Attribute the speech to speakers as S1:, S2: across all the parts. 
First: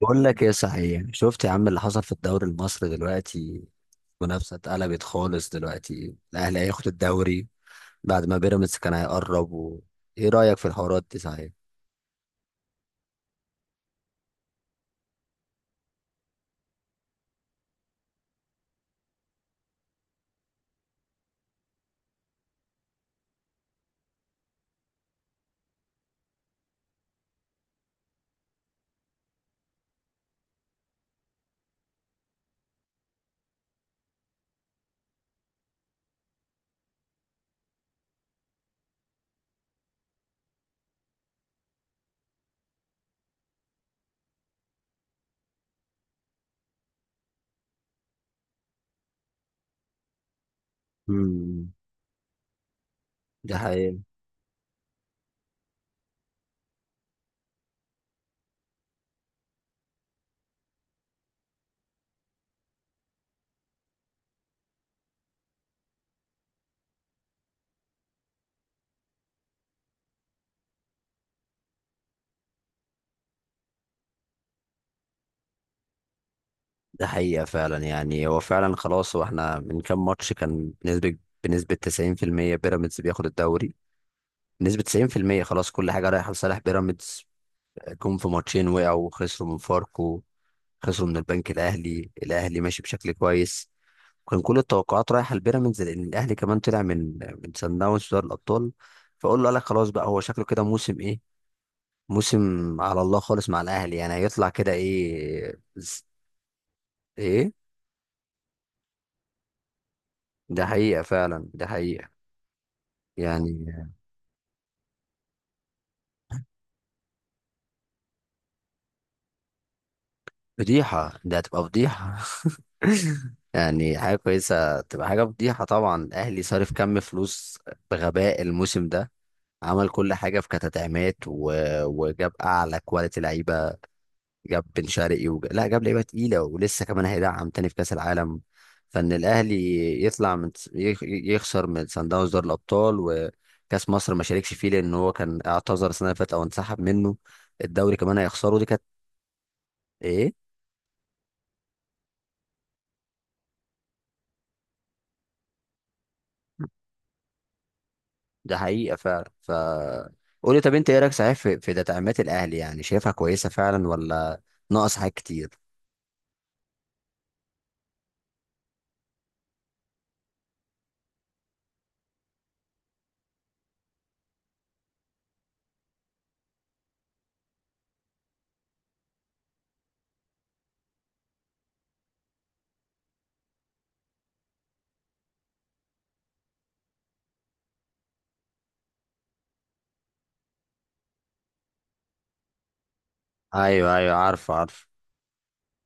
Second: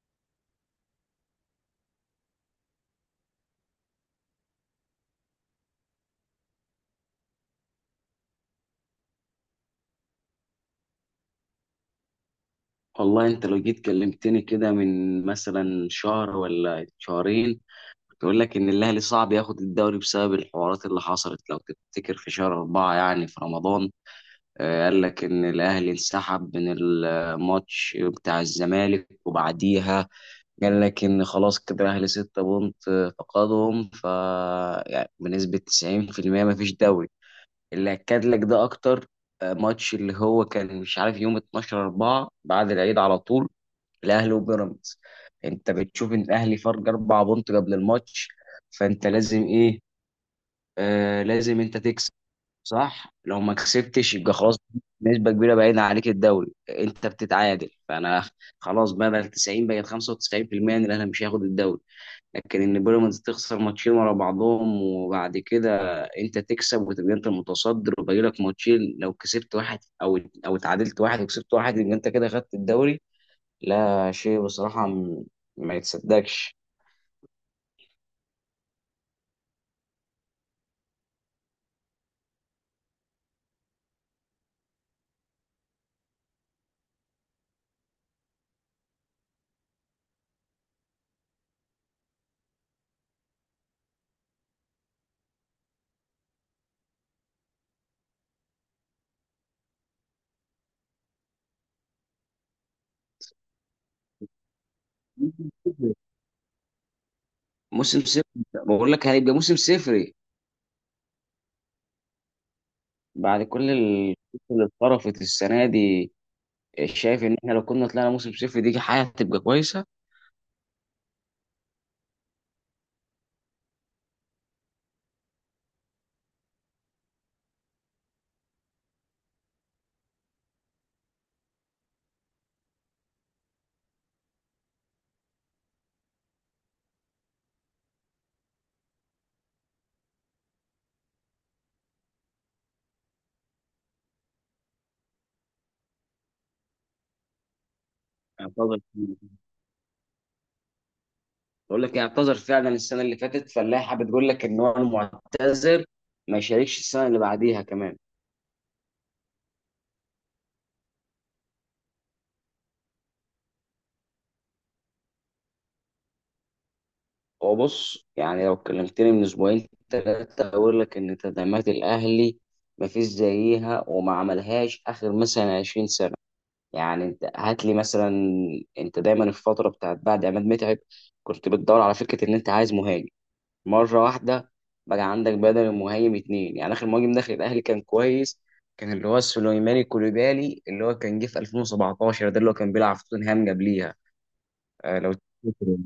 S1: بقول لك ايه صحيح؟ شفت يا عم اللي حصل في الدوري المصري دلوقتي؟ منافسة اتقلبت خالص دلوقتي، الاهلي هياخد الدوري بعد ما بيراميدز كان هيقرب و... ايه رأيك في الحوارات دي صحيح؟
S2: والله انت لو جيت كلمتني كده من مثلا شهر ولا شهرين، كنت اقول لك ان الاهلي صعب ياخد الدوري بسبب الحوارات اللي حصلت. لو تفتكر في شهر أربعة يعني في رمضان. قال لك ان الاهلي انسحب من الماتش بتاع الزمالك وبعديها قال لك ان خلاص كده الاهلي ستة بونت، فقدهم. يعني بنسبة 90% ما فيش دوري. اللي اكد لك ده اكتر ماتش اللي هو كان مش عارف يوم 12 4 بعد العيد على طول، الاهلي وبيراميدز. انت بتشوف ان الاهلي فرق اربع بونت قبل الماتش، فانت لازم ايه؟ لازم
S1: امم.
S2: انت تكسب، صح؟ لو ما
S1: ده حقيقة.
S2: كسبتش يبقى خلاص، نسبه كبيره بعيدة عليك الدوري. انت بتتعادل، فانا خلاص بدل 90 بقت 95% ان الاهلي مش هياخد الدوري. لكن ان بيراميدز تخسر ماتشين ورا بعضهم وبعد كده انت تكسب وتبقى انت المتصدر، وباقي لك ماتشين، لو كسبت واحد او اتعادلت واحد وكسبت واحد يبقى انت كده خدت الدوري. لا شيء بصراحة ما يتصدقش.
S1: ده حقيقة فعلا، يعني هو فعلا خلاص. واحنا من كام ماتش كان بنسبة 90% بيراميدز بياخد الدوري، بنسبة 90% خلاص، كل حاجة رايحة لصالح بيراميدز. جم في ماتشين وقعوا وخسروا من فاركو، خسروا من البنك الأهلي. الأهلي ماشي بشكل كويس. كان كل التوقعات رايحه لبيراميدز لان الاهلي كمان طلع من سان داونز في دوري الابطال. فقول له، قال لك خلاص بقى، هو شكله كده موسم ايه، موسم... على الله خالص مع الاهلي، يعني هيطلع كده ايه، ايه.
S2: موسم صفر، بقول لك هيبقى موسم صفري
S1: ده حقيقه فعلا، ده حقيقه.
S2: بعد كل
S1: يعني
S2: القصة اللي اتطرفت السنة دي. شايف ان احنا لو كنا طلعنا موسم صفر دي حاجة هتبقى كويسة؟
S1: فضيحه، ده هتبقى فضيحه. يعني حاجه كويسه تبقى حاجه فضيحه؟ طبعا الاهلي صارف كم فلوس بغباء الموسم ده، عمل كل حاجه في كتدعيمات و... وجاب اعلى كواليتي لعيبه، جاب بن شرقي لا، جاب لعيبه تقيله، ولسه كمان هيدعم تاني في كاس العالم. فان الاهلي يطلع من يخسر من سان داونز دوري الابطال، وكاس مصر ما شاركش فيه لان هو كان اعتذر السنه اللي فاتت او انسحب منه، الدوري كمان هيخسره، دي
S2: اعتذر،
S1: كانت... ايه؟
S2: بقول لك اعتذر فعلا السنة اللي فاتت، فاللائحة بتقول لك ان هو المعتذر ما يشاركش السنة اللي بعديها كمان.
S1: ده حقيقه فعلا، ف... قولي طب، انت ايه رايك صحيح في تدعيمات الاهلي، يعني شايفها كويسه فعلا، ولا ناقص حاجات كتير؟
S2: هو بص، يعني لو كلمتني من اسبوعين ثلاثة اقول لك ان تدعيمات الاهلي ما فيش زيها وما عملهاش اخر مثلا 20 سنة. يعني انت هات لي مثلا، انت دايما في الفتره بتاعت بعد عماد متعب كنت بتدور على فكره ان انت عايز مهاجم. مره واحده بقى عندك بدل المهاجم اتنين. يعني اخر مهاجم داخل الاهلي كان كويس، كان اللي هو سليماني كوليبالي اللي هو كان جه في 2017، ده اللي هو كان بيلعب في توتنهام قبليها،
S1: ايوه ايوه، عارف عارف.
S2: آه لو تفتكر.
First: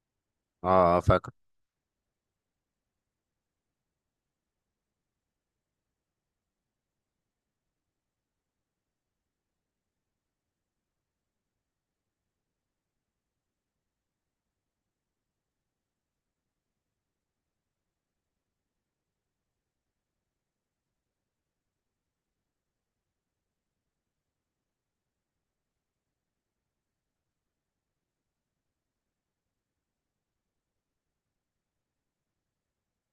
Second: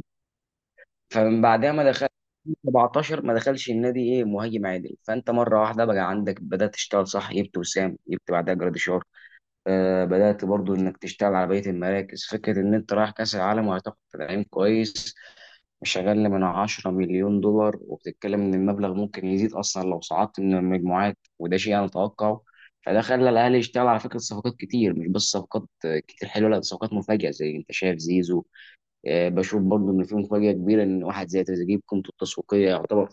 S1: اه آه، فاكر.
S2: فمن بعدها ما دخل 17 ما دخلش النادي ايه مهاجم عادل. فانت مره واحده بقى عندك بدات تشتغل صح، جبت وسام، جبت بعدها جراديشار. بدأت برضو إنك تشتغل على بقية المراكز، فكرة إن أنت رايح كأس العالم وهتاخد تدعيم كويس مش أقل من 10 مليون دولار، وبتتكلم إن المبلغ ممكن يزيد أصلا لو صعدت من المجموعات، وده شيء أنا أتوقعه. فده خلى الأهلي يشتغل على فكرة صفقات كتير، مش بس صفقات كتير حلوة، لا ده صفقات مفاجئة زي أنت شايف زيزو. بشوف برضو إن في مفاجأة كبيرة إن واحد زي تريزيجيه بقيمته التسويقية يعتبر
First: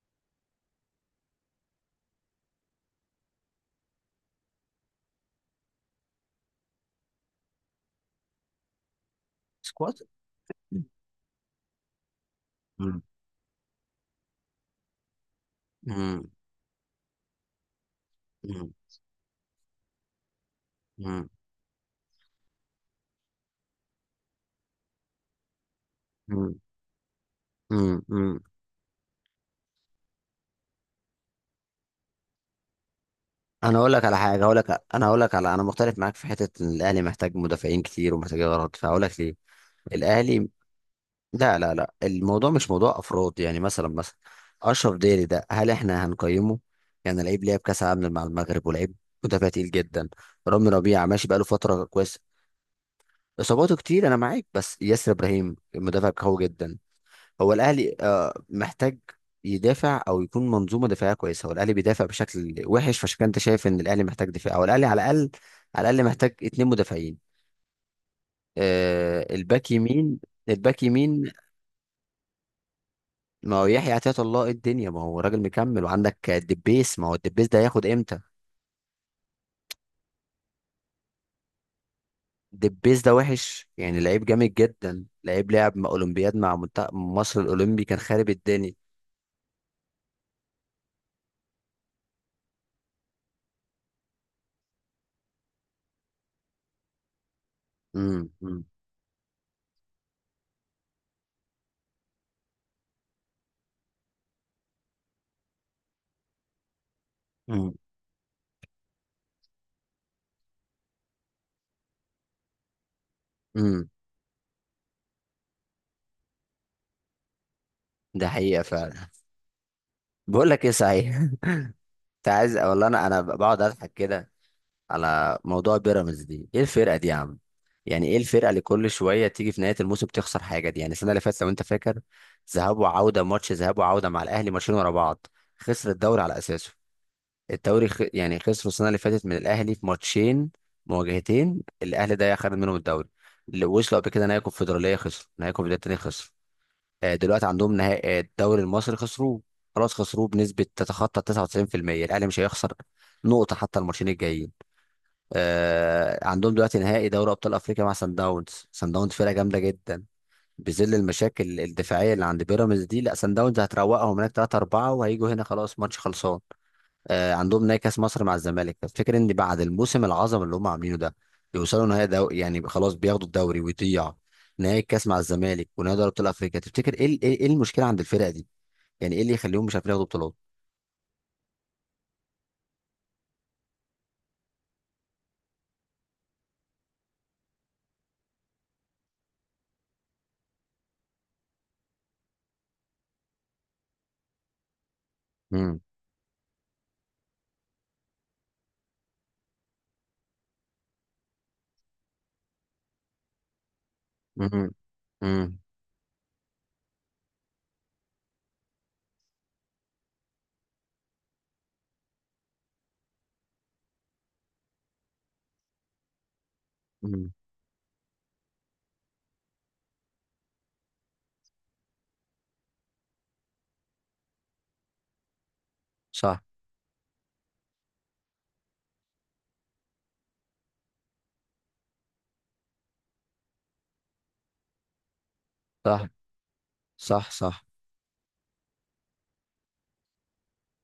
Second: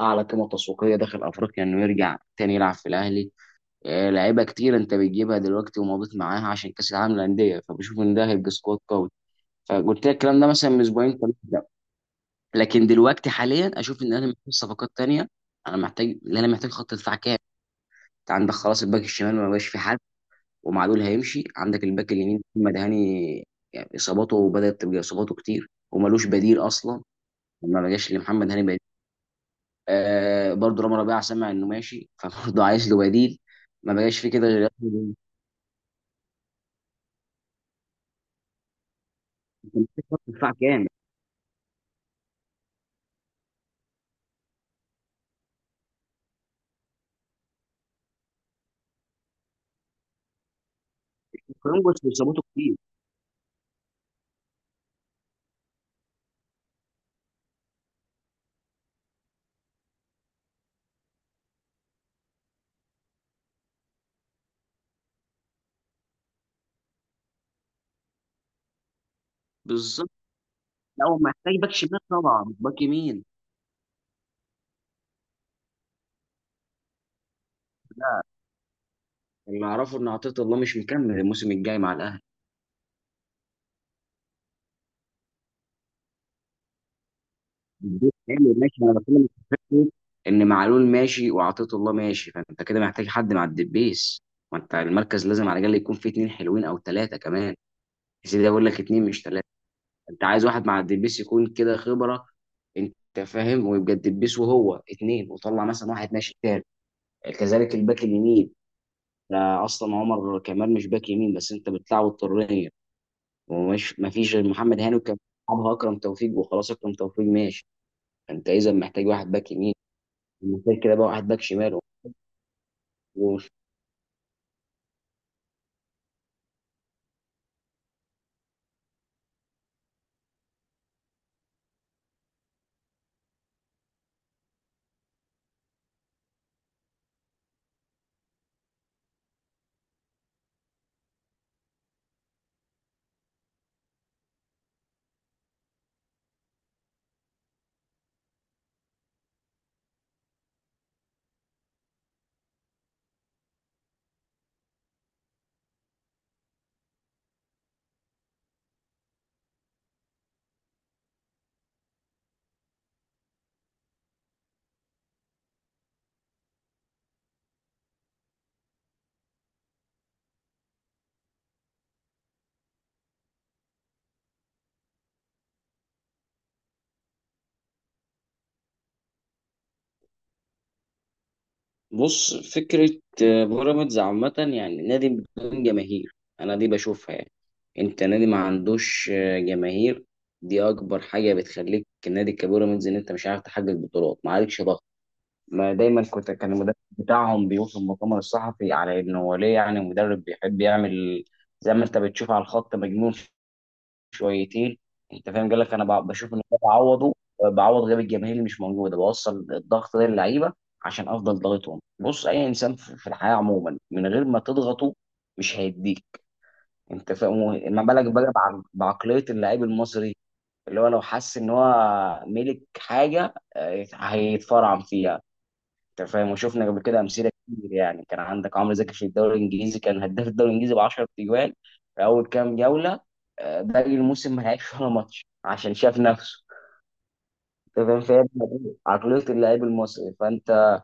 S2: أعلى قيمة تسويقية داخل أفريقيا إنه يرجع تاني يلعب في الأهلي. لعيبه كتير انت بتجيبها دلوقتي ومضيت معاها عشان كاس العالم للانديه، فبشوف ان ده هيبقى سكواد قوي.
S1: سكواد.
S2: فقلت لك الكلام ده مثلا من اسبوعين ثلاثه. لا. لكن
S1: امم.
S2: دلوقتي حاليا اشوف ان انا محتاج صفقات تانية.
S1: امم.
S2: انا محتاج خط دفاع كامل. انت عندك خلاص الباك الشمال ما بقاش في حد، ومعلول
S1: امم.
S2: هيمشي. عندك الباك اليمين محمد هاني، يعني اصاباته بدات تبقى اصاباته كتير وملوش بديل
S1: امم.
S2: اصلا. ما بقاش
S1: امم.
S2: لمحمد هاني بديل. برضه رامي ربيعه سمع انه ماشي، فبرضه عايز له بديل.
S1: انا اقول
S2: ما
S1: لك على
S2: بقاش في
S1: حاجه،
S2: كده
S1: اقول
S2: غير
S1: لك، انا اقول لك على، انا مختلف معاك في حته، ان الاهلي محتاج مدافعين كتير ومحتاج غلط، فهقول لك ليه.
S2: خط
S1: الاهلي...
S2: دفاع كامل.
S1: لا لا لا، الموضوع مش موضوع افراد، يعني مثلا اشرف داري ده، هل احنا هنقيمه؟ يعني لعيب لعب كاس عالم مع المغرب، ولعيب مدافع تقيل جدا. رامي ربيعه ماشي بقاله فتره
S2: كولومبوس
S1: كويسه،
S2: بيظبطه كتير.
S1: اصاباته كتير، انا معاك، بس ياسر ابراهيم المدافع قوي جدا. هو الاهلي آه، محتاج يدافع او يكون منظومه دفاعيه كويسه، هو الاهلي بيدافع بشكل وحش، فعشان كده انت شايف ان الاهلي محتاج دفاع، او الاهلي على الاقل، على الاقل محتاج اتنين مدافعين. آه الباك
S2: بالظبط.
S1: يمين، الباك
S2: لا هو
S1: يمين.
S2: محتاج باك شمال طبعا، مش باك يمين.
S1: ما هو يحيى عطية الله، إيه الدنيا، ما هو راجل مكمل، وعندك دبيس، ما هو الدبيس ده هياخد امتى؟
S2: اللي اعرفه ان عطيه الله مش مكمل الموسم الجاي مع الاهلي.
S1: دبيس ده وحش، يعني لعيب جامد جدا، لعيب لعب مع اولمبياد، مع منتخب مصر الاولمبي كان
S2: الدور
S1: خارب
S2: كامل
S1: الدنيا.
S2: ماشي. انا بتكلم في فكره ان معلول ماشي وعطيه الله ماشي، فانت كده محتاج حد مع الدبيس. ما انت المركز لازم على الاقل يكون فيه اتنين حلوين او ثلاثه كمان. يا سيدي
S1: امم.
S2: اقول لك اتنين مش ثلاثه. انت عايز واحد مع الدبيس يكون كده خبره، انت فاهم، ويبقى الدبيس وهو اتنين وطلع مثلا واحد ماشي تاني.
S1: امم.
S2: كذلك الباك اليمين. لا اصلا عمر كمال مش باك يمين بس انت بتلعبه الطريه.
S1: امم.
S2: ومش ما فيش غير محمد هاني، وكان بيلعبها اكرم توفيق وخلاص، اكرم توفيق ماشي.
S1: ده
S2: انت
S1: حقيقة
S2: اذا محتاج
S1: فعلا.
S2: واحد باك يمين،
S1: بقول لك ايه
S2: محتاج كده بقى
S1: صحيح،
S2: واحد باك شمال.
S1: انت عايز، والله انا، انا
S2: و-
S1: بقعد اضحك كده على موضوع بيراميدز دي، ايه الفرقه دي يا عم؟ يعني ايه الفرقه اللي كل شويه تيجي في نهايه الموسم تخسر حاجه دي؟ يعني السنه اللي فاتت لو انت فاكر، ذهاب وعوده، ماتش ذهاب وعوده مع الاهلي، ماتشين ورا بعض، خسر الدوري على اساسه. الدوري خ... يعني خسر السنه اللي فاتت من الاهلي في ماتشين، مواجهتين الاهلي ده خد منهم الدوري. اللي وصلوا قبل كده نهائي كونفدراليه، خسر نهائي كونفدراليه، تاني خسر. آه، دلوقتي عندهم نهائي آه، الدوري المصري خسروه، خلاص خسروه بنسبة تتخطى 99%، الأهلي مش هيخسر نقطة حتى الماتشين الجايين. آه، عندهم دلوقتي نهائي دوري أبطال أفريقيا مع سان داونز، سان داونز فرقة جامدة جدا، بظل المشاكل الدفاعية اللي عند بيراميدز دي، لا سان داونز هتروقهم هناك 3-4 وهيجوا هنا خلاص ماتش خلصان. آه، عندهم نهائي كاس مصر مع الزمالك، تفتكر ان بعد الموسم العظمه اللي هم عاملينه ده يوصلوا نهائي دو... يعني خلاص بياخدوا الدوري ويضيع نهائي الكاس مع الزمالك ونهائي دوري ابطال افريقيا؟ تفتكر ايه ايه إيه المشكله عند الفرقه دي؟ يعني ايه اللي يخليهم مش عارفين ياخدوا بطولات؟
S2: بص فكره، بيراميدز عامه يعني نادي بدون جماهير. انا دي بشوفها، يعني انت نادي ما عندوش جماهير. دي اكبر حاجه بتخليك النادي كبيراميدز ان انت مش عارف تحقق بطولات، ما عليكش ضغط. ما
S1: امم.
S2: دايما كان المدرب بتاعهم بيوصف مؤتمر الصحفي على انه هو ليه، يعني مدرب بيحب يعمل زي ما انت بتشوف على الخط، مجنون
S1: امم.
S2: شويتين. انت فاهم،
S1: امم.
S2: قال لك انا بشوف ان أنا بعوضه، بعوض غياب الجماهير اللي مش موجوده، بوصل الضغط ده للعيبه عشان افضل ضاغطهم. بص اي انسان في الحياه عموما من غير ما تضغطه مش هيديك. انت
S1: أمم.
S2: فاهم، ما بالك بقى بعقليه اللاعب المصري اللي هو لو حس ان هو ملك حاجه هيتفرعن فيها. انت فاهم،
S1: صح.
S2: وشفنا قبل كده امثله كتير، يعني كان عندك عمرو زكي في الدوري الانجليزي كان هداف الدوري الانجليزي ب 10 تجوان في اول كام جوله. باقي الموسم ما لعبش ولا ماتش عشان شاف
S1: صح
S2: نفسه.
S1: صح. صح.
S2: انت فاهم، فهي دي عقليه اللاعب المصري. فانت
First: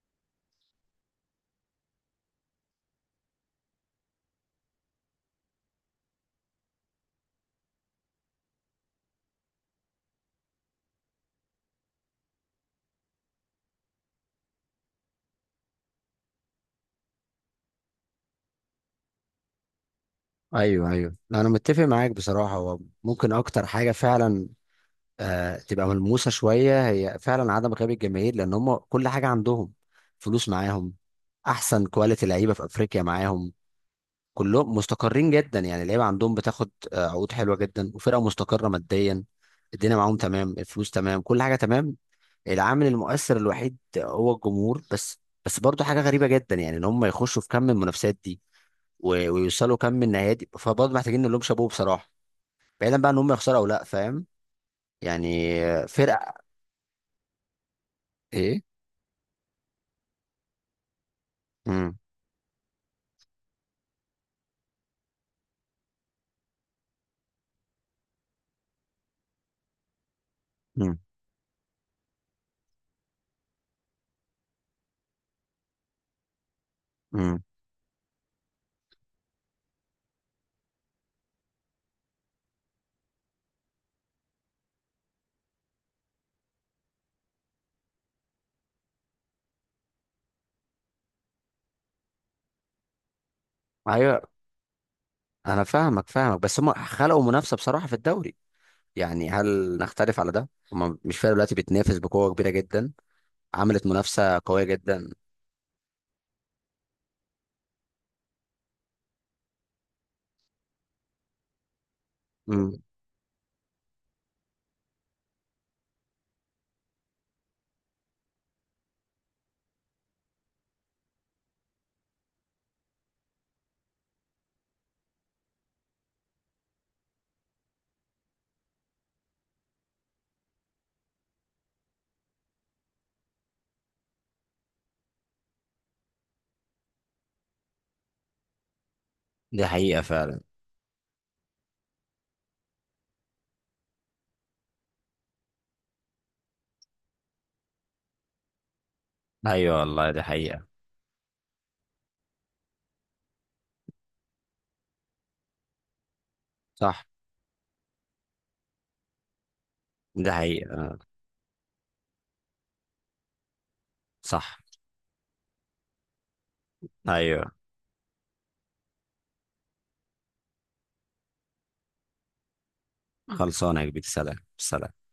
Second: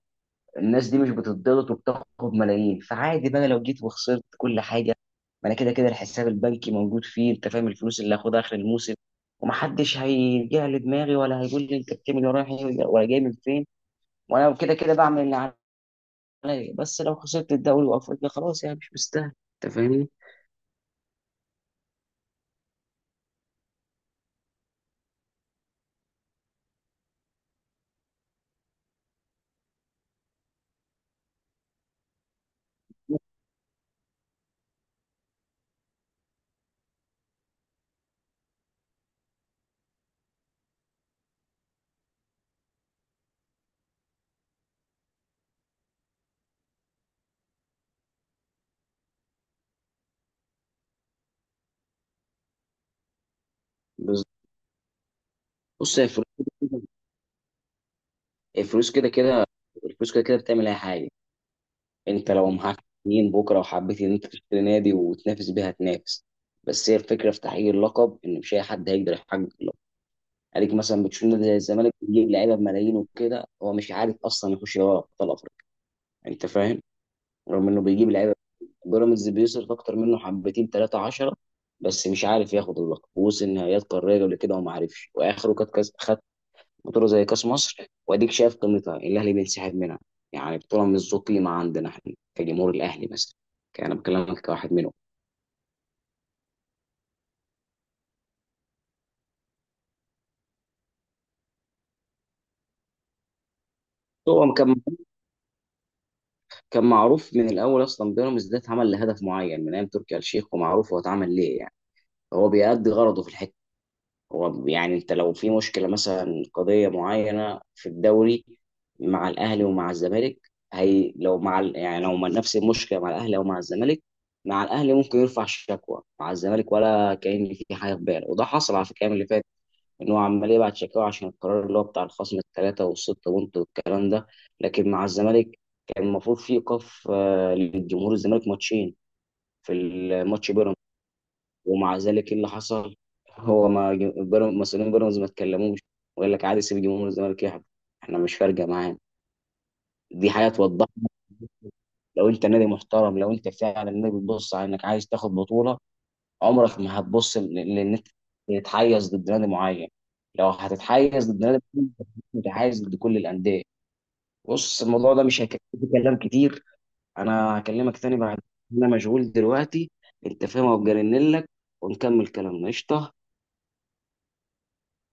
S2: الناس دي مش بتضغط وبتاخد ملايين، فعادي بقى لو جيت وخسرت كل حاجه. ما انا كده كده الحساب البنكي موجود فيه، انت فاهم، الفلوس اللي هاخدها اخر الموسم. ومحدش هيجي لي دماغي ولا هيقول لي انت بتعمل ورايح إيه ولا جاي من فين، وانا كده كده بعمل اللي عليا. بس لو خسرت الدوري وافريقيا خلاص، يعني مش مستاهل. انت فاهمني؟
S1: ايوه ايوه، انا متفق معاك بصراحه، هو ممكن اكتر حاجه فعلا آه، تبقى ملموسه شويه، هي فعلا عدم غياب الجماهير، لان هم كل حاجه عندهم، فلوس معاهم، احسن كواليتي لعيبه في افريقيا معاهم، كلهم مستقرين جدا، يعني اللعيبه عندهم بتاخد آه، عقود حلوه جدا، وفرقه مستقره ماديا، الدنيا معاهم تمام، الفلوس تمام، كل حاجه تمام، العامل المؤثر الوحيد هو الجمهور بس. بس برضه حاجه غريبه جدا يعني، ان هم يخشوا في كم من المنافسات دي ويوصلوا كم من النهائيات دي، فبرضه محتاجين نقول لهم شابوه بصراحه، بعيدا بقى ان هم يخسروا او لا،
S2: بس
S1: فاهم؟ يعني آه،
S2: بص، هي الفلوس
S1: فرقه
S2: كده،
S1: ايه.
S2: الفلوس كده كده، الفلوس كده كده بتعمل اي حاجه. انت لو معاك اتنين بكره وحبيت ان انت تشتري نادي وتنافس بيها تنافس. بس هي الفكره في تحقيق اللقب ان مش اي حد هيقدر يحقق اللقب. عليك
S1: مم.
S2: مثلا بتشوف نادي زي الزمالك بيجيب لعيبه بملايين، وكده هو مش عارف اصلا يخش دوري ابطال افريقيا. انت فاهم،
S1: مم.
S2: رغم انه بيجيب لعيبه. بيراميدز بيصرف اكتر منه حبتين ثلاثة عشرة، بس مش عارف ياخد اللقب، ووصل نهائيات قاريه قبل كده وما عرفش، واخره كانت كاس خد بطوله زي كاس مصر واديك شايف قيمتها، الاهلي بينسحب منها. يعني بطوله مش ذو قيمه عندنا احنا كجمهور الاهلي مثلا، كان انا
S1: ايوه،
S2: بكلمك كواحد منهم.
S1: انا فاهمك فاهمك، بس هم خلقوا منافسه بصراحه في الدوري، يعني هل نختلف على ده؟ هم مش فارق دلوقتي، بتنافس بقوه كبيره جدا، عملت منافسه
S2: هو
S1: قويه
S2: كان
S1: جدا.
S2: كان معروف من الاول اصلا بيراميدز ده اتعمل لهدف معين من ايام تركي آل الشيخ، ومعروف هو اتعمل ليه، يعني هو
S1: مم.
S2: بيأدي غرضه في الحته. هو يعني انت لو في مشكله مثلا قضيه معينه في الدوري مع الاهلي ومع الزمالك، هي لو نفس المشكله مع الاهلي او مع الزمالك، مع الاهلي ممكن يرفع شكوى، مع الزمالك ولا كأن في حاجه في باله. وده حصل على فكره الأيام اللي فات، ان هو عمال يبعت شكاوى عشان القرار اللي هو بتاع الخصم الثلاثه والسته بونت والكلام ده. لكن مع الزمالك كان المفروض في ايقاف للجمهور الزمالك ماتشين
S1: دي
S2: في
S1: حقيقة فعلا.
S2: الماتش بيراميدز، ومع ذلك ايه اللي حصل؟ هو ما ج- بيراميدز- مسؤولين بيراميدز ما اتكلموش، وقال لك عادي سيب جمهور الزمالك يحضر، احنا مش فارقه معانا.
S1: ايوه والله دي
S2: دي حاجه
S1: حقيقة.
S2: توضح لك، لو انت نادي محترم، لو انت فعلا نادي بتبص على انك عايز تاخد بطوله، عمرك ما
S1: صح.
S2: هتبص لان انت تتحيز ضد نادي معين.
S1: دي
S2: لو
S1: حقيقة.
S2: هتتحيز ضد نادي معين، متحيز ضد كل الانديه.
S1: صح.
S2: بص الموضوع ده مش هيكفي، كلام كتير.
S1: ايوه.
S2: انا هكلمك تاني بعد، انا مجهول دلوقتي، انت فاهم، وجرنلك، ونكمل كلامنا، قشطه.
S1: خلصانة يا كبير، سلام سلام.